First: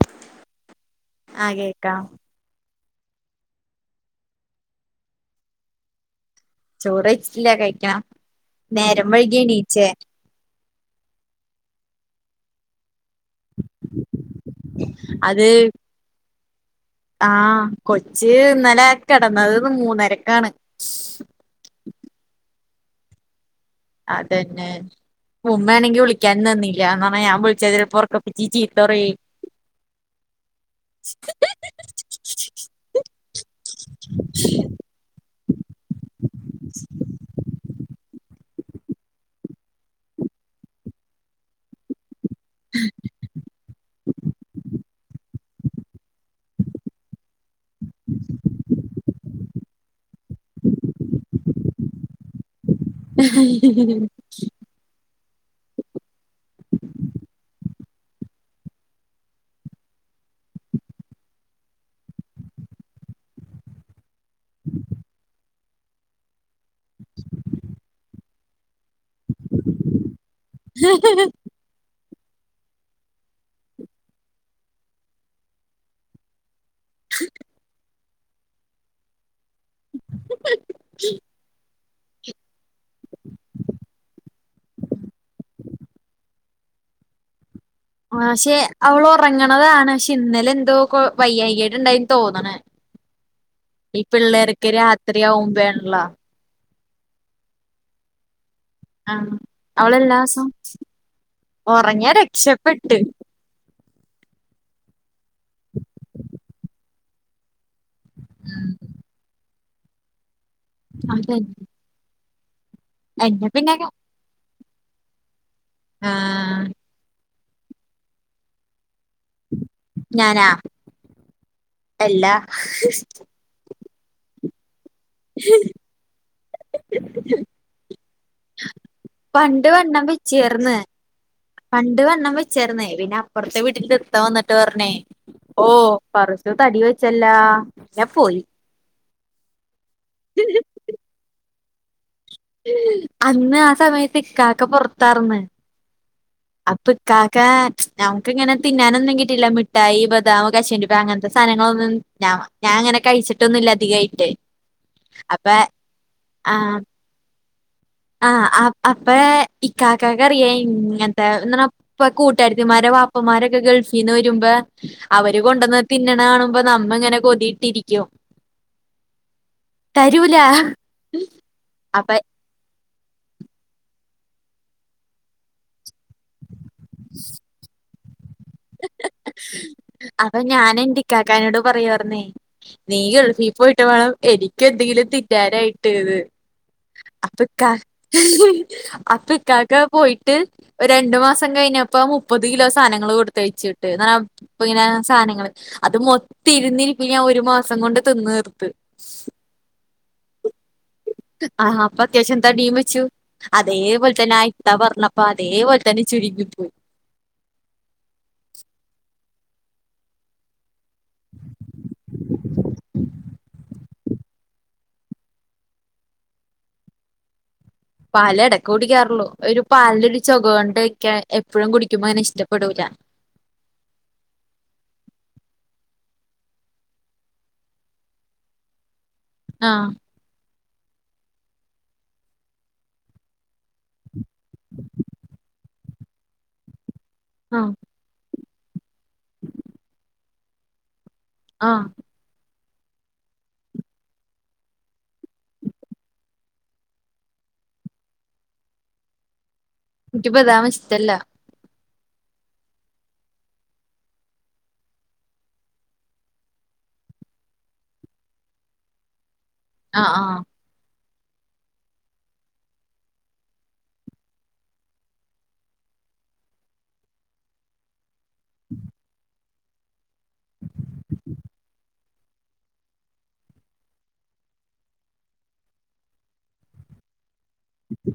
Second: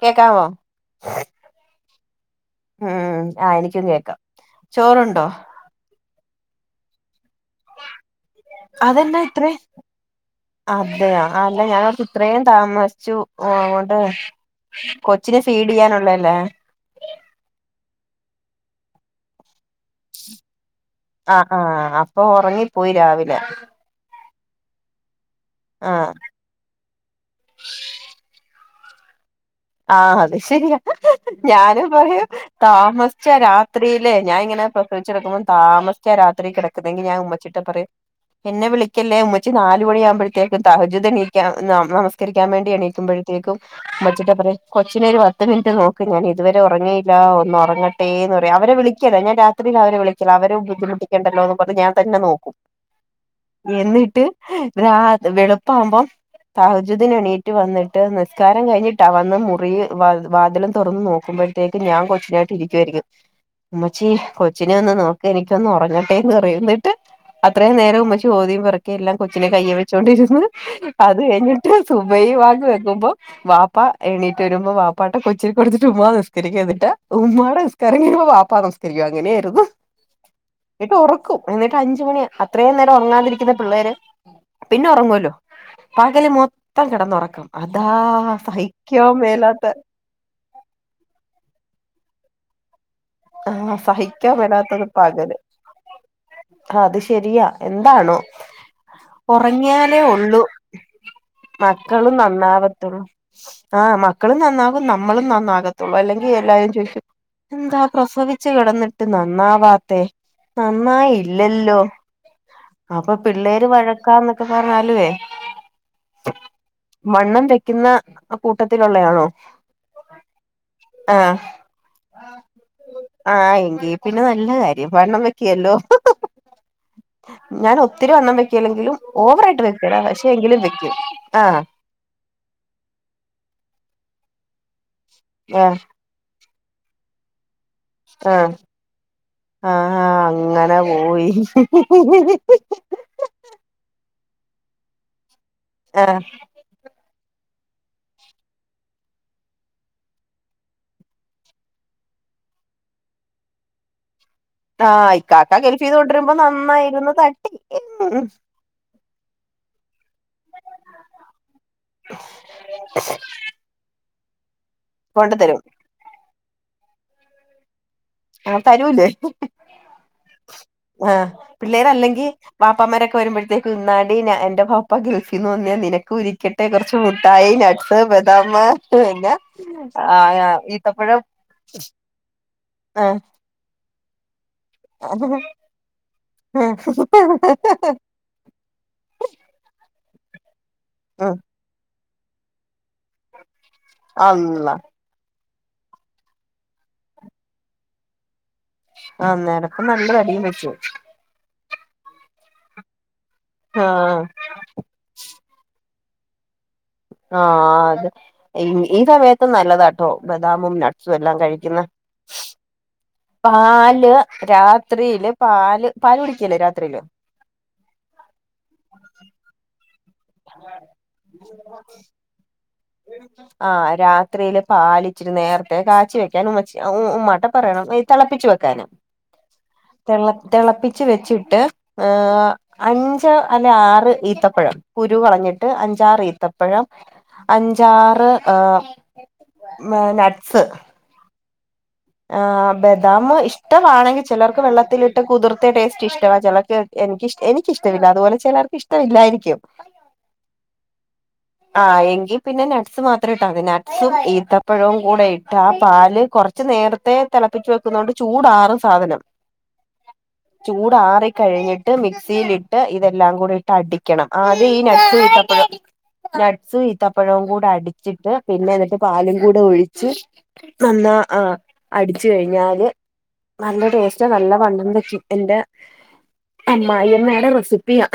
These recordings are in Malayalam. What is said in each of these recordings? കേക്കമോ ആ മ് ആ എനിക്കും കേക്കാം ചോറുണ്ടോ ചോറയ്ച്ച ഇല്ല കഴിക്കണം നേരം അതെന്നാ ഇത്രേ വൈകിഎണീചെ അതെയോ അല്ല ഞാൻ ഒർത്ത് ഇത്രയും താമസി ച്ചു ഓടെ കൊച്ചിന് അത് ഫീഡ് ചെയ്യാനുള്ളതല്ലേ ആ കൊച്ച് ഇന്നലെ കെടന്നത് മൂന്നരക്കാണ് ആ ആ അപ്പൊ ഉറങ്ങിപ്പോയി രാവിലെ അതന്നെ ഉമ്മ ആ ആണെങ്കിൽ വിളിക്കാനുംനിന്നില്ല അങ്ങനെ ഞാൻ വിളിച്ചാ ചെലപ്പോ ഒറക്ക പിച്ചിൽ ചീ തൊറി ആ അത് ശരിയാ ഞാനും പറയും താമസിച്ച രാത്രിയില് ഞാനിങ്ങനെ പ്രസവിച്ചെടുക്കുമ്പോം താമസിച്ച രാത്രി കിടക്കുന്നെങ്കി ഞാൻ ഉമ്മച്ചിട്ട് പറയും എന്നെ വിളിക്കല്ലേ ഉമ്മച്ചി നാല് മണിയാകുമ്പോഴത്തേക്കും തഹജ്ജുദ് നീക്കണം നമസ് ക്കാൻ വേണ്ടി എണീകുമ്പോഴത്തേക്കും ഉമ്മച്ചി കൊച്ചിനെ ഒരു പത്ത് മിനിറ്റ് നോക്കും ഞാൻ ഇതുവരെ ഉറങ്ങിയില്ല ഒന്ന് ഉറങ്ങട്ടെന്ന് പറ അവരെ വിളിക്കല്ല ഞാൻ രാത്രിൽ അവരെ വിളിക്കല അവര് ബുദ്ധിമുട്ടിക്കേണ്ടല്ലോന്ന് പറഞ് ഞാൻ തന്നെ നോക്കും എന്നിട്ട് രാത്രി വെളുപ്പാവുബം തഹജ്ജുദദിന് എണീറ്റ് വന്നിട്ട് നിസ്കാരം കഴിഞ്ഞിട്ടാ മുറിയിൽ വാതിലും തുറന്ന് നോക്കുമ്പോഴത്തേക്ക് ഞാൻ കൊച്ചിനായിട്ട് ഇരിക്കുവായിരിക്കും കൊച്ചി കൊച്ചിനെ ഒന്ന് നോക്ക് എനിക്ക് ച്ചൊന്നുറങ്ങട്ടെ ന്ന് പറയും ന്നിട്ട് അത്രയും നേരം ഉമ്മച്ചി ഓതിയും [unintelligible] ക്കെ എല്ലാം കൊച്ചിനെ കയ്യെ വെച്ചൊണ്ടിരുന്ന് അത് കഴിഞ്ഞിട്ട് സുബഹി ബാങ്ക് കേക്കുമ്പോ വാപ്പ എണീറ്റ് വരുമ്പോ വാപ്പാട്ടെ കൊച്ചിനെ കൊടുത്തിട്ട് ഉമ്മ നിസ്‌കരിക്കാൻ നിൽ ട്ട് ഉമ്മാടെ നിസ്കാരം കഴിയുമ്പം വാപ്പ നിസ്കരിക്കും അങ്ങനെ [unintelligible] ഉറക്കും എന്നി ട്ടഞ്ച് മണി അത്രയും നേരം ഉറങ്ങാതിരിക്കുന്ന പിള്ളേര് പിന്നെ ഉറങ്ങുവല്ലോ പകല് മൊത്തം കിടന്ന് ഒറക്കം. അതാ പക്ഷെ സഹി അവള് ഉറങ്ങണതാണ്. ക്ഷെ ഇന്നലെ എന്തോ കൊ വയ്യായികേട്ണ്ടായി തോ തോന്ന്ണെ ആ ഈ സഹിക്കാൻ പിള്ളേർക്ക് രാത്രിയാവുമ്പേൺ ള്ളൊ ആ അത് ശെരിയാ എന്താണോ ആ ഒറങ്ങിയാലേ അവളെല്ലാ ഉള്ളൂ ദിവസം ഉറങ്ങിയാ മക്കളും രക്ഷപ്പെട്ട് നന്നാവത്തുള്ളൂ. ആ മക്കളും നന്നാകും നമ്മളും നന്നാകത്തുള്ളൂ അല്ലെങ്കി എല്ലാരും ചോദിക്കും എന്താ പ്രസവിച്ചു കെടന്നിട്ട് നന്നാവാ ത്തേ. നന്നായി അതെ ഇല്ലല്ലോ. അപ്പൊ എന്നെ പിള്ളേര് പിന്നെ വഴക്കാന്ന് പറഞ്ഞാലുവേ ആ വണ്ണം വെ ക്കുന്ന കൂട്ടത്തി ലുള്ളയാണോ ഞാനാ ആ എല്ലാ ആ എങ്കീ പിന്നെ നല്ല [unintelligible] ഈ വണ്ണം വെക്കേലല്ലോ ഞാൻ ഒത് ഒത്തിരി വണ്ണം വെക്കെല്ലെങ്കിലും പണ്ട് വണ്ണം വെച്ചേർന്നെ ആഹ് പണ്ട് വണ്ണം വെച്ചേർന്നെ പിന്നെ അപ്പുറത്തെ വീട്ടിത് ഇത്ത വന്നിട്ട് പർഞ്ഞേ ഓ ആഹ് പറ ജ് തടി വെച്ചല്ലോ ആ ആ ഹാ അങ്ങനെ പോയി അന്ന് ആ സമയത്ത് ഇക്കാക്ക പൊറത്താർന്ന് ആഹ് അപ്പൊ കാ ക്കാ നമുക്കിങ്ങനെ തിന്നാനൊന്നും കിട്ടിയില്ല മിഠായി ബദാം കശുവണ്ടിപ്പ അങ്ങൻത്തെ സാനങ്ങളൊന്നും ഞ ഞാൻ അങ്ങനെ കഴിച്ചിട്ടൊന്നുല്ല അധികായിട്ട് ആ അപ്പൊ ഇക്കാക്ക ഗൾഫിന്ന് കൊണ്ടരുമ്പോ ആ നന്നായിരുന്നു തട് ആ ആപ് ആപ് പ്പയെ ഇക്ക ക്കാ ക്കറിയ ഇങ്ങൻത്തെ ന്നണ പ്പ കൂട്ടാര്ത്തിമാരെ വാപ്പമാരൊക്കെ ഗൾഫ് ഈന്ന് വരുമ്പാ കൊണ്ടു അവര് തരും കൊണ്ടന്ന് തിന്നണ കാണുമ്പോ നമ്മങ്ങനെ കൊതിയിട്ടിരി ആ തരൂല്ലേ തരൂല ആ അപ്പ പിള്ളേരല്ലെങ്കിൽ വാ പ്പമാരൊക്കെ വരുമ്പോഴത്തേക്ക് ഇന്നാടി ഞാ എന്റെ വാപ്പ ഗൾഫിൽന്ന് വന്നെയാ നിന കുരിക്കട്ടെ കുറച്ച് മുട്ടായി നട്ട്സ് [unintelligible] നമാക്ക് പിന്നെ ആ അപ്പൊ ഞാൻ ഈത്തപ്പഴം ആഹ് നീഗൾഫീ പോയി നട്ട് വേണം എനി ക്കെന്തെങ്കിലും തിന്നാനായിട്ട് ന്ന് അപ്പൊക്കാ അപ്പൊക്കാക്ക പോയി [unintelligible] രണ്ടു മാസം കഴിഞ്ഞപ്പ മു പ്പത് കിലോ സാധനങ്ങള് കൊട് തയ്ച്ച് [unintelligible] അള്ളാ പ്പഇങ്ങനെ സാധനങ്ങള് അത് മൊത്തി ഇരുന്നിപ്പിന് ഞാൻ ഒരു മാസം കൊണ്ട് തിന്ന് തീർ ആന്നേരപ്പ നല്ല അടിയും വെച്ചു ആ അപ്പ അത്യാവശ്യം തടിയും വെച്ചു അതേപോലെ ആഹ് തന്നെ ആയിട്ടാ പറഞ്ഞപ്പ അതേപോലെ തനി ചുരികുത് ആ അതെ ഈ സമയ നല്ലതാട്ടോ ബദാമും നട്ട്സും എല്ലാം കഴിക്കുന്നെ പാല് രാത്രിയില് പാല് പാല് കുടിക്കല്ലേ രാത്രിയില് പാല് എടക്ക് കുടിക്കാറുള്ളൂ ഒരു പാലിന്റെ രൂ ചോഖ കൊണ്ട് ക്കെ എപ്പോഴും കുടിക്കുമ്പോ അങ്ങനെ ഇഷ്ടപ്പെടൂല ആ രാത്രിയില് പാലിച്ചിരി നേരത്തെ കാച്ചി വെക്കന് ഉമ്മച്ചി ഉ ഉമ്മാട്ത്തു പറയണം തെളപ്പിച്ചു വെക്കാന് ആഹ് തെള തിളപ്പിച്ചച്ച് വെച്ചിട്ട് അഞ്ച് അല്ല ആറ് ത്തപഴം കുരു കളഞ്ഞിട്ട് അഞ്ച് ഞ്ചാറീത്തപ്പഴം ആഹ് അഞ്ചാറ് ആഹ് മെ നട്സ് ആഹ് ആ ബദാമ് ഇഷ്ടമാണെങ്കി ചിലർക്ക് വെള്ളത്തിലിട്ട് കുതിർത്ത ടേസ്റ്റ് ഇഷ്ടവാ ചിലർക്ക് എനിക്ക് ഇഷ് എനിക്കിഷ്ടവില്ല അതുപോലെ ചിലർക്ക് ഇഷ്ടവില്ലായിരിക്കും എനിക്ക് ബേദം ഇഷ്ട്ടല ആ എങ്കി പിന്നെ നട്സ് മാത്രം ഇട്ടാ മതി നട്ട്സും ഈത്തപ്പഴവും കൂടെ ഇട്ട് ആ പാല് കുറച്ച് നേര ത്തെ തിളപ്പിച്ച് വെക്കുന്നൊണ്ട് ചൂടാറും സാധനം ആഹ് ആഹ് ചൂട് ആറി കഴികിട്ട് മിക്സിയിലിട്ട് ഇതെല്ലാം കൂടിട്ട് അടിക്കണം ആദ്യം ഈ നട്സു ഈന്തപ്പഴം നട്സ് ഈന്തപ്പഴം കൂടി അടിച്ചി പിന്നെ എന്നട്ട് പാലും കൂടെ ഒഴിച്ച് നന്നാ ആഹ് അടിച്ചു കഴിഞ്ഞാല് നല്ല ടേസ്റ്റ് നല്ല വണംവെക്കും എന്റെ അമ്മായിന്നെ നല്ല റെസിപ്പിയ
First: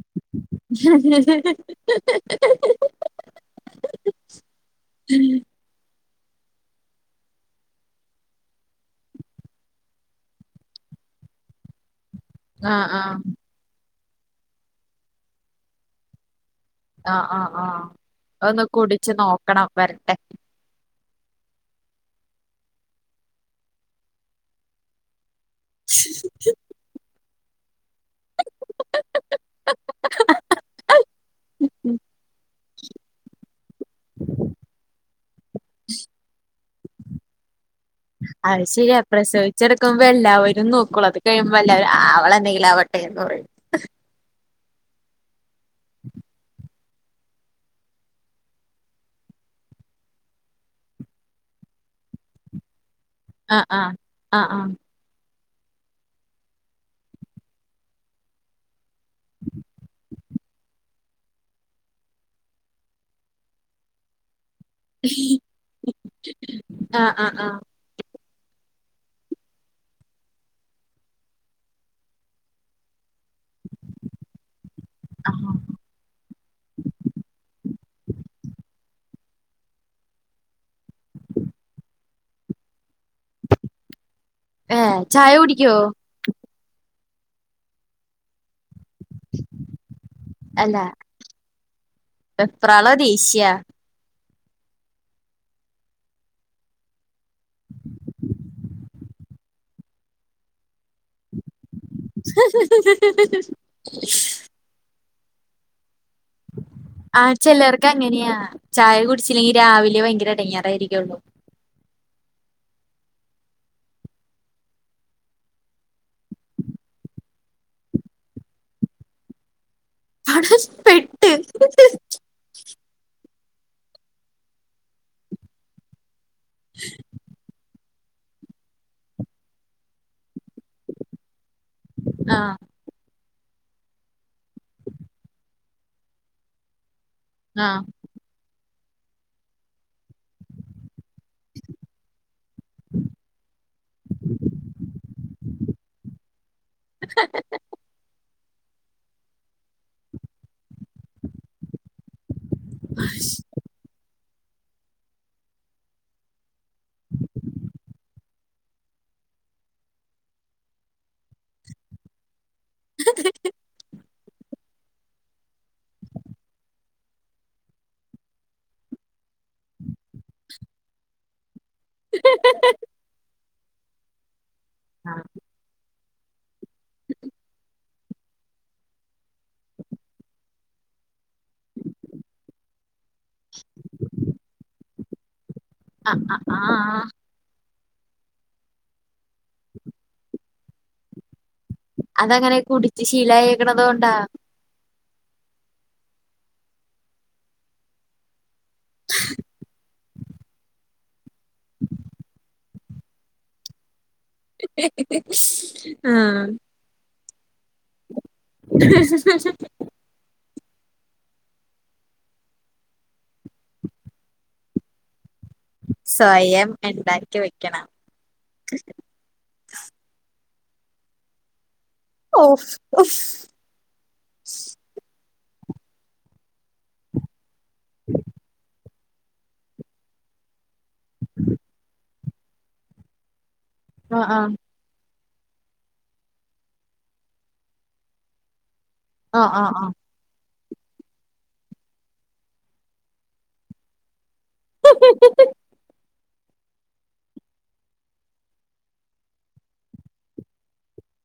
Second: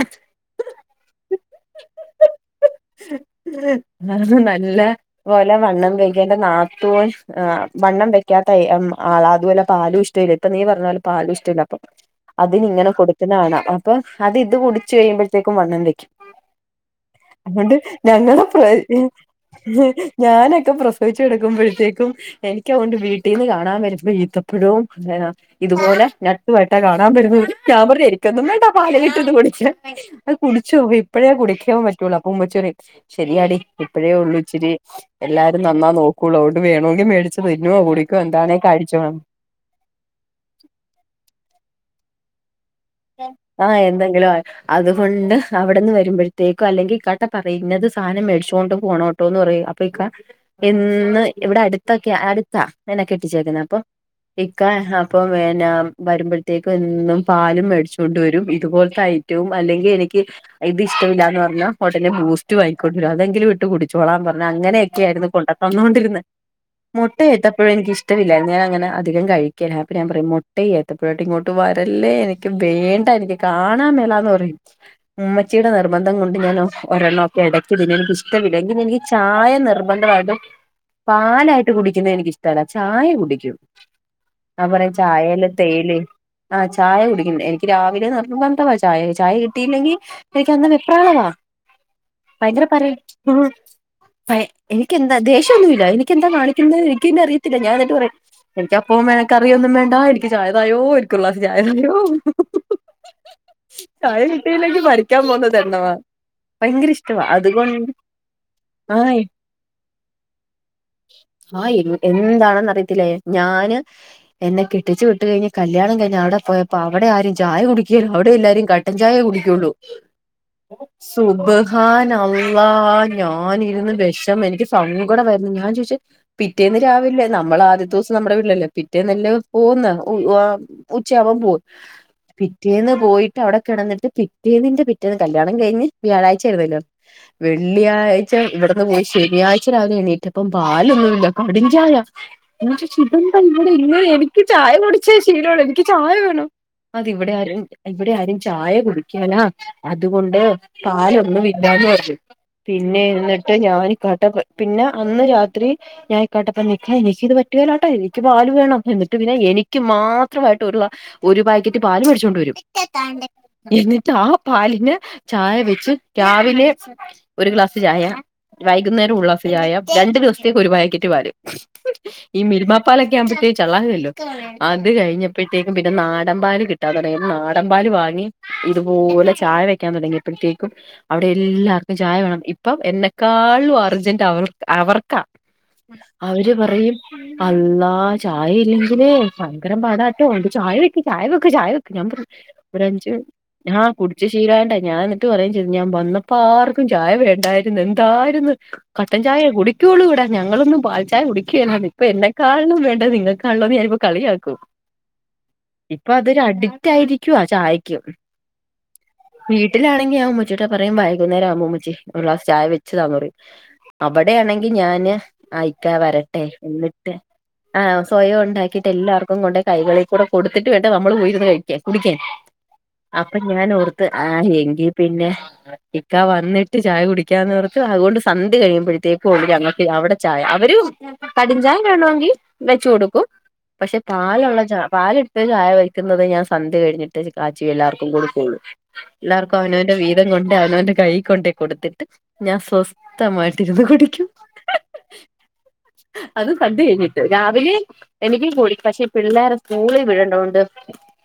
നല്ല പോലെ വണ്ണം വെഴ് എന്റെ നാത്തൂൻ അഹ് വണ്ണം വെക പിക്കാത്ത എം ആളാ അതുപോലെ പാലും ഇഷ്ടില്ല ഇപ്പ നീ പറഞ്ഞ പോലെ പാലും ഇഷ്ടില്ല അപ്പൊ ആഹ് അതിനിങ്ങനെ ആഹ് കൊടുക്കുന്നകാണം ആ അപ്പൊ അത് ഇത് കുടിച്ച് കഴിയുമ്പോഴത്തേക്കും വണ്ണം വെക്കും ആഹ് ആഹ് അതോണ്ട് ആഹ് ഞങ്ങള പ്ര ഒന്ന് കുടിച്ച് നോക്കണം വരട്ടെ [unintelligible] ഞാനൊക്കെ പ്രശ [unintelligible] ച്ചെടക്കുമ്പോഴത്തേക്കും എനിക്ക്തൊണ്ട് വീ ട്ടിന്ന് കാണാൻ വരുമ്പയ് ഈന്ത പഴവും എന ഇതുപോലെ ഞട്ടുപട്ട കാണു കാണ്ണൻ വരുമ്പ അവര് ഞാൻ പറഞ് എനിക്കൊന്നും വേണ്ടാ പാല് കിട്ടന്ന കുടിച്ച് അത് കുടിച്ചോ ഇപ്പഴേ കുടിക്ക പറ്റുള്ളൂ അപ്പൊ ഉമ്മച്ചി പറെ ശരിയാടി ഇപ്പഴേ ഉള്ളു ഇച്ചിരി എല്ലാരും നന്നാ നോക്കുള്ളു വെണോങ്കി മേടിച്ച് തിന്നോ കു അത് ശരിയാ പ്രസവിച്ചെടുക്കുമ്പോ എല്ലാവരും നോക്കളൂ അത് കഴിയുമ്പോ എല്ലാവരും [unintelligible] അവളെന്തെങ്കിലും അവ ആ എന്തെങ്കിലും അതുകൊണ്ട് അവിടെന്ന് വരുമ്പോഴത്തേക്കും അല്ലെങ്കിൽ ക്കാട്ടെ പറയ് ഇങ്ങനത്തെ സാനം മേടിച്ചോണ്ട് പോണോട്ടോ എന്ന് പറയും അപ്പൊ ഇക്ക എന്ന് ഇവിടെ അടുത്തൊക്കെ അടുത്താ ന്നനെ കെട്ടിച്ചേക്കുന്ന ആഹ് അപ്പൊ ആഹ് ആഹ് ഇക്കാ അപ്പൊ വേന വരുമ്പോഴത്തേക്കു എന്നും പാലും മേടി ച്ചോണ്ട് വരും ഇതുപോലത്തെ ഐറ്റവും അല്ലെങ്കി എനിക്ക് ഇഷ്ടമില്ല എന്ന് പറഞ്ഞാ ഒടനെ ബൂസ്റ്റ് വയിക്കൊണ്ട വരും അതെങ്കിലും ഇട്ട് കുടിച്ചോളൻ പറ അങ്ങനെയൊക്കെയ ആയിരുന്നു കൊണ്ടത്തന്നൊണ്ടിരന്ന് ആഹ് മുട്ട ആഹ് ആഹ് ആഹ് ഏത്തപ്പഴോ എനിക്ക ഇഷ് ഇറ്റമില്ലായിരുന്നു ഞാൻ അങ്ങെ അധികം കഴിക്കല്ല അപ്പ ഞൻ പറയും മുട്ട ഏത്തപ്പോഴായിട്ട് ഇങ്ങോട്ട് വരല്ലേ എനിക്ക് വേണ്ട എനിക്ക് കാണാൻ മേലാന്ന് പറയും ആഹ് ഉമ്മച്ചിയുടെ നിർബന്ധം കൊണ്ട് ഞാനോ ഒരെണ്ണം ഒക്കെ എടയ്ക്ക് തിന്നും എനിക്ക് ഇഷ്ടമില്ല എങ്കിൽ എനിക്ക് ചായ നിർബന്ധമായിട്ടും പാലായിട്ട് കുടിക്കുന്നത് എനിക്കിഷ്ടല്ല ചായ കുടിക്കും ആ പറ ഏഹ് ചായ ചായേൽ കുടിക്കോ തേയില് ആ ചായ കു എനിക്ക് രാവിലെ നിർബന്ധമാ ചായ ചായ കിട്ടിയില്ലെങ്കിൽ എനിക്ക് അന്ന് അല്ല വെപ്രാളവാ ഭയങ്കര പര വെപ്രാളോ ദേഷ്യാ പ എനിക്ക എന്താ ദേഷ്യൊന്നുമല്ല എനിക്ക എന്താ കാണിക്കുന്നത് എനിക്ക് അറിയത്തില്ല ഞാൻ എന്നിട്ട് പറയും എനിക്ക അപ്പോ ക്കറിയൊന്നും വേണ്ട എനിക്ക് ചായതായോ എനിക്ക് ഒരു ഗ്ലാസ്‌ ചായ തായോ [inaudible] പഠിക്കാൻ പോകുന്നതണ്ണമാ ആ ചിലർക്ക് അങ്ങനെയാ ചായ ആഹ് കുടിച്ചില്ലെങ്കി രാവിലെ ഭയങ്കര ഇടങ്ങാറായിരിക്കു ലെ ഞാന് എന്നെ കെട്ടിച്ചു വിട്ട കഴിഞ് കല്യാണം കഴിഞ്ഞ് അവിടെ പോയപ്പോ അവിടെ ആരും ചായ കുടിക്കുകല്ലോ അവിടെ എല്ലാരും കട്ടൻ ചായേ കുടിക്കയുള്ളൂ അവിടെ പെട്ട് സുബഹാന അള്ളാ ഞാനിരുന്ന് വിഷമം എനിക്ക് സങ്കടം വന്ന് ഞാൻ ചോദിച് പിറ്റേന്ന് രാവിലെ നമ്മള ആദ്യത്തെ ദിവസം നമ്മുടെ വീട്ടിലല്ലേ പിറ്റേന്ന് അല്ലെ പോകുന്നെ ഉച്ചയാവുമ്പോ പോ ആഹ് പിറ്റേന്ന് പോയിട്ട് അവിടെ കിടന്നിട്ട് പിറ്റേന്നിന്റെ പിറ്റേന്ന് കല്യാണം കഴിഞ്ഞ് വ്യാഴാഴ്ചായിരുന്നല്ലോ ആഹ് വെള്ളിയാഴ്ച ഇവിടെ അ പോയി ശനിയാഴ്ച രാവിലെ എണീറ്റപ്പം പാലൊന്നുല്ല കടും ചായ ഞാൻ ചോദിച്ചു ഇതു എന്താ ഇങ്ങനെ എനിക്ക് ചായ കുടിച്ചെ ശീലമുള്ളു എനിക്ക് ചായ വേ അത് ഇവിടെ ആരും ഇവിടെ ആരും ചായ കുടിക്കാലാ അതുകൊണ്ട് പാലൊന്നും ഇല്ലാന്ന് പറഞ്ഞു പിന്നെ എന്നിട്ട് ഞാൻ കട്ടന പിന്നെ അന്ന് രാത്രി ഞാൻക്കനോട് ഇക്ക എനിക്ക് ഇത് പറ്റുകല്ലാട്ടോ എനിക്ക് പാല് വേണം എന്നിട്ട് പിന്നെ എനിക്ക് മാത്രമായിട്ട് ഒരു ഒരു പാക്കറ്റ് പാല് മേടിച്ചുകൊണ്ട് വരും എന്നിട്ട് പാലിന് ചായ വെച്ച് രാവിലെ ഒരു ഗ്ലാസ് ചായ വൈകുന്നേരം ഒരു ഗ്ലാസ് ചായ രണ്ടു ദിവസത്തേക്ക് ഒരു പയ്ക്കറ്റ് പാല് ഉ [inaudible] ഈ മിൽമാപ്പാലൊക്കെ ആവുമ്പത്തേക്കു ചള്ളവല്ലോ അത് കഴിഞ്ഞപ്പോഴത്തേക്കും നാടമ്പാല് കി നാടമ്പാല് വാ ഇതുപോലെ ചായ വെക്കാൻ തുടങ്ങിയപ്പോഴത്തേക്കും അവിടെ എല്ലാർക്കും ചായ വേണം ഇപ്പം എന്നെക്കാളും അർജന്റ് അവർ അവർ ക ആഹ് ആഹ് അവര് പറയും ആഹ് അല്ലാഹ് ആ ചായ ഇല്ലെങ്കില് ഭയങ്കരം പാടാട്ടോ ചായ വെക്ക് ചായ വെ ക്ക് ചായവെക്ക് ഞാൻ പറഞ്ഞ് അതങ്ങനെ കുടിച്ച് ഒരഞ്ച് മിനി ശീലായേക്കണത് ആഹ് കൊണ്ടാ കുടിച്ച് ശീലായോണ്ടേ ഞാൻ ട്ട് പറയും ചെയ്ത് ഞാൻ വന്നപ്പ ആർക്കും ചായ വേണ്ടായിരുന്ന് എന്തായിരിന്ന്. കട്ടൻ ചായേ കുടിക്കുള്ളൂ ഇവിടെ ഞങ്ങളൊന്നും പാൽചായ കുടി [unintelligible] ഇപ്പോ എന്നെക്കാളിലും വേ ണ്ടത് നിങ്ങക്കാണല്ലോന്ന് ഞാനിപ്പോ കളിയാക്കും. ഇപ്പോ അതൊരു ഉം അടിക്റ്റാ രിക്കുവാ ചായക്ക് വീട്ടിലാണെങ്കിൽ ആ മ്മച്ചീടെ പറയും വൈകുന്നേരം ആവുമ്പോ അമ്മച്ചി ഒരു ഗ്ലാസ്‌ ചായ വെച്ചു താ പറയും അവിടെയാണെങ്കിൽ ഞാന് അയിക്കാ വരട്ടെ സ്വയം എന്നിട്ട് ഉണ്ടാക്കി വെക്കണം ആഹ് സ്വയം ഉണ്ടാക്കിട്ട് എല്ലാർക്കും കൊണ്ടേ കൈകളിൽ കൂടെ കൊടുത്തിട്ട് വേണ്ടെ നമ്മൾപോയിരുന്ന് കഴി കുടിക്കൻ ഓഫ് അപ്പൊ ഞാൻ ഓർത്ത് ആ എങ്കി പിന്നെ ഇക്ക വന്നിട്ട് ചായ കുടിക്കാന്ന് പറ അതൊണ്ട് സന്ധ്യ കയിമ്പഴത്തേ [unintelligible] ഞങ്ങൾക്ക് അവിടെ ചായ അവര് കട്ഞ്ചാഇടണോങ്കി വെച്ച് കൊടുക്കും പക്ഷെ ആഹ് പാലൊ ആഹ് പാല്ട്ട് ചായ വക്കുന്നത് ഞാൻ സന്ധ്യ കഴിഞ്ഞിട്ട് കാച്ചി എല്ലാർക്കും കൊടുകൂള്ളു ആഹ് എല്ലാർക്കും ആഹ് അവനവന്റെ വീതം കൊ അവനവന്റെ കൈ കൊണ്ടോയി കൊടുത്തിട്ട് ഞാൻ സ്വസ്ഥമായിട്ട് ഇരുന്ന് കുടിക്കും അത് കണ്ട് കഴിഞ്ഞിട്ട് രാവിലെ എനിക്കും കൂടി പക്ഷേ ഈ പിള്ളേരെ സ്കൂളി വിടണ്ടോണ്ട്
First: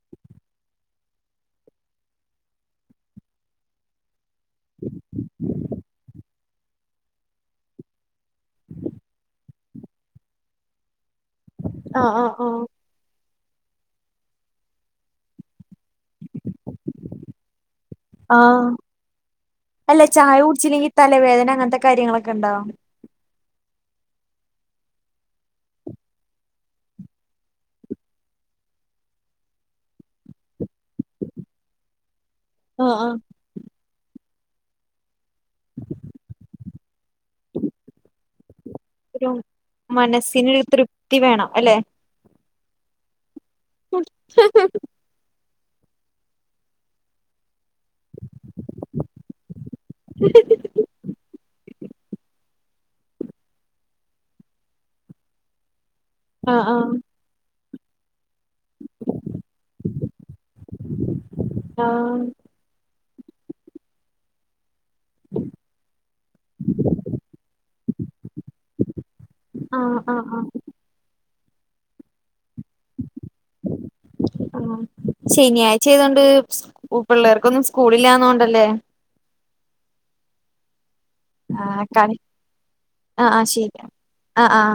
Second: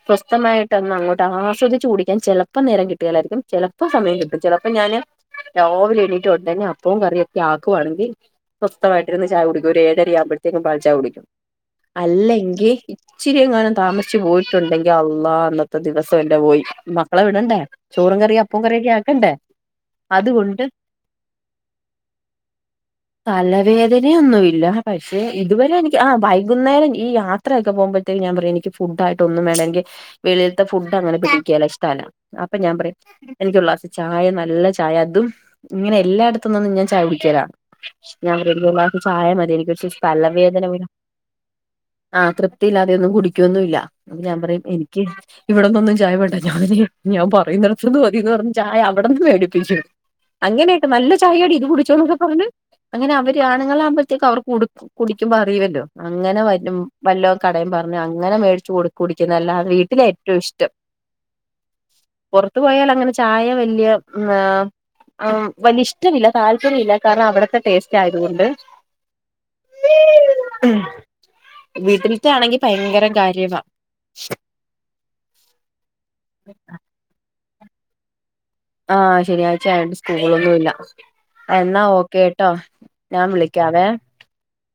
സ്വസ്ഥതമായിട്ട് ഒന്ന് അങ്ങോട്ട് ആസ്വദിച്ച് കുടിക്കാൻ ചിലപ്പോ നേരം കിട്ടെലായിരിക്കും ചിലപ്പോ സമയം കി ചിലപ്പോ ഞാന് രാവിലെ എണീറ്റെ ഉടനെ പ്പോം കറിയൊക്കെ ആക്കുവാണെങ്കി സ്വസ്ത്തയിട്ടിരുന്ന് ചായ കുടി ഒരു ഏഴര ആമ്പോഴത്തേക്കും പാൽ ചായ കുടിക്കും. ആഹ് ആഹ് ആഹ് ആഹ് അല്ലങ്കി ഇച്ചിരിങ്ങാനും താമസിച്ച് പോയിട്ടുണ്ടെങ്കി അള്ളാ അന്ന് ത്തെ ദിവസം എന്റെ പോയി മക്കളെ വിടണ്ടേ ചോറും കറി അപ്പം ആഹ് കറിയൊക്കെ ആക്കണ്ടേ അല്ല ചായ അതുകൊണ്ട് കുടിച്ചില്ലെങ്കി തലവേദന അങ്ങനത്തെ കാര്യങ്ങളൊക്കെ ഉണ്ടോ തല വേദനയൊന്നുല്ല പക്ഷെ ഇതുവരെ എനിക്ക് ആഹ് വൈകുന്നേരം ഈ യാത്രയൊക്കെ പോകുബം ത്തിൻ ഞാൻ പറയ എനിക്ക് ഫുഡായിട്ട് ഒന്നും വേണ്ട എനിക്ക് വെളി ത്തെ ഫുഡ് അങ്ങനെ പിടിക്കേല ഷ്ടല്ല അപ്പൊ ഞാൻ ആഹ് പറയും ആഹ് എനിക്ക് ഒരു ഗ്ലാസ്‌ ചായ നല്ല ചായ അതും ഇങ്ങനെ എല്ലായിടത്ത്ന്നൊന്നും ഞാൻ ചായ കുടിക്യേല ഞാൻ പറിം എനിക്കൊരു ഗ്ലാസ് ചായ ഒരു മതി എനിക്ക് ഒരു സേയ്സ് തല മനസ്സിനൊരു വേദന വരും തൃപ്തി വേണം അല്ലെ ആഹ് തൃപ് പ്തില്ലാതെന്നും കുടി ക്കൊന്നുല്ല അപ്പം ഞാൻ പറയും എനിക്ക് ഇവിട്ന്നൊന്നും ചായ വേണ്ട ഞാന് ഞാൻ പറയുന്നിട ത്തൂന്ന് മതീന്ന് പറഞ്ഞ് ചായ അവിടെന്ന് മേടിപ്പിച്ചു അങ്ങനെയൊക്കെ നല്ല ചായാടി ഇത് കുടി ച്ചോ ന്നക്കെ പറഞ്ഞെ അങ്ങനെ അവര് ആണുങ്ങളാവുമ്പോഴത്തേക്ക് അവർ കുടു കുടിക്കുമ്പോ അറീലല്ലോ അങ്ങനെ ആഹ് വരും ആഹ് വല്ലോ കടയും പറഞ്ഞ് അങ്ങനെ മേടി ചൂട് കുടിക്കുന്നല്ലാ വീട്ടില് ഏറ്റം ഇഷ്ടം ആഹ് പുറത്ത് പോയാൽ അങ്ങനെ ചായ വലിയ ഉംഹ ആഹ് വല്ല്യ ഇഷ്ടമില്ല താല്പര്യല്ല കാരണം അവിടത്തെ ടേസ്റ്റ് ആയതുകൊണ്ട് ആഹ് ആഹ് ആഹ് വീട്ടിൽ റ്റ ആണെങ്കി ആഹ് ശനിയായ്ച്ചായ്തോ അ് സ്‌കൂൾ പിള്ളേർ ക്കൊന്നും സ്കൂളിലാന്നോ ആ ശനിയാഴ്ച്ച ആയോണ്ട് സ്കൂളൊന്നുല്ല ആ എന്നാ കളി ഓക്കെ ട്ടോ ആ ഞാൻ ആ ശരി വിളിക്കാവേ ആ ആ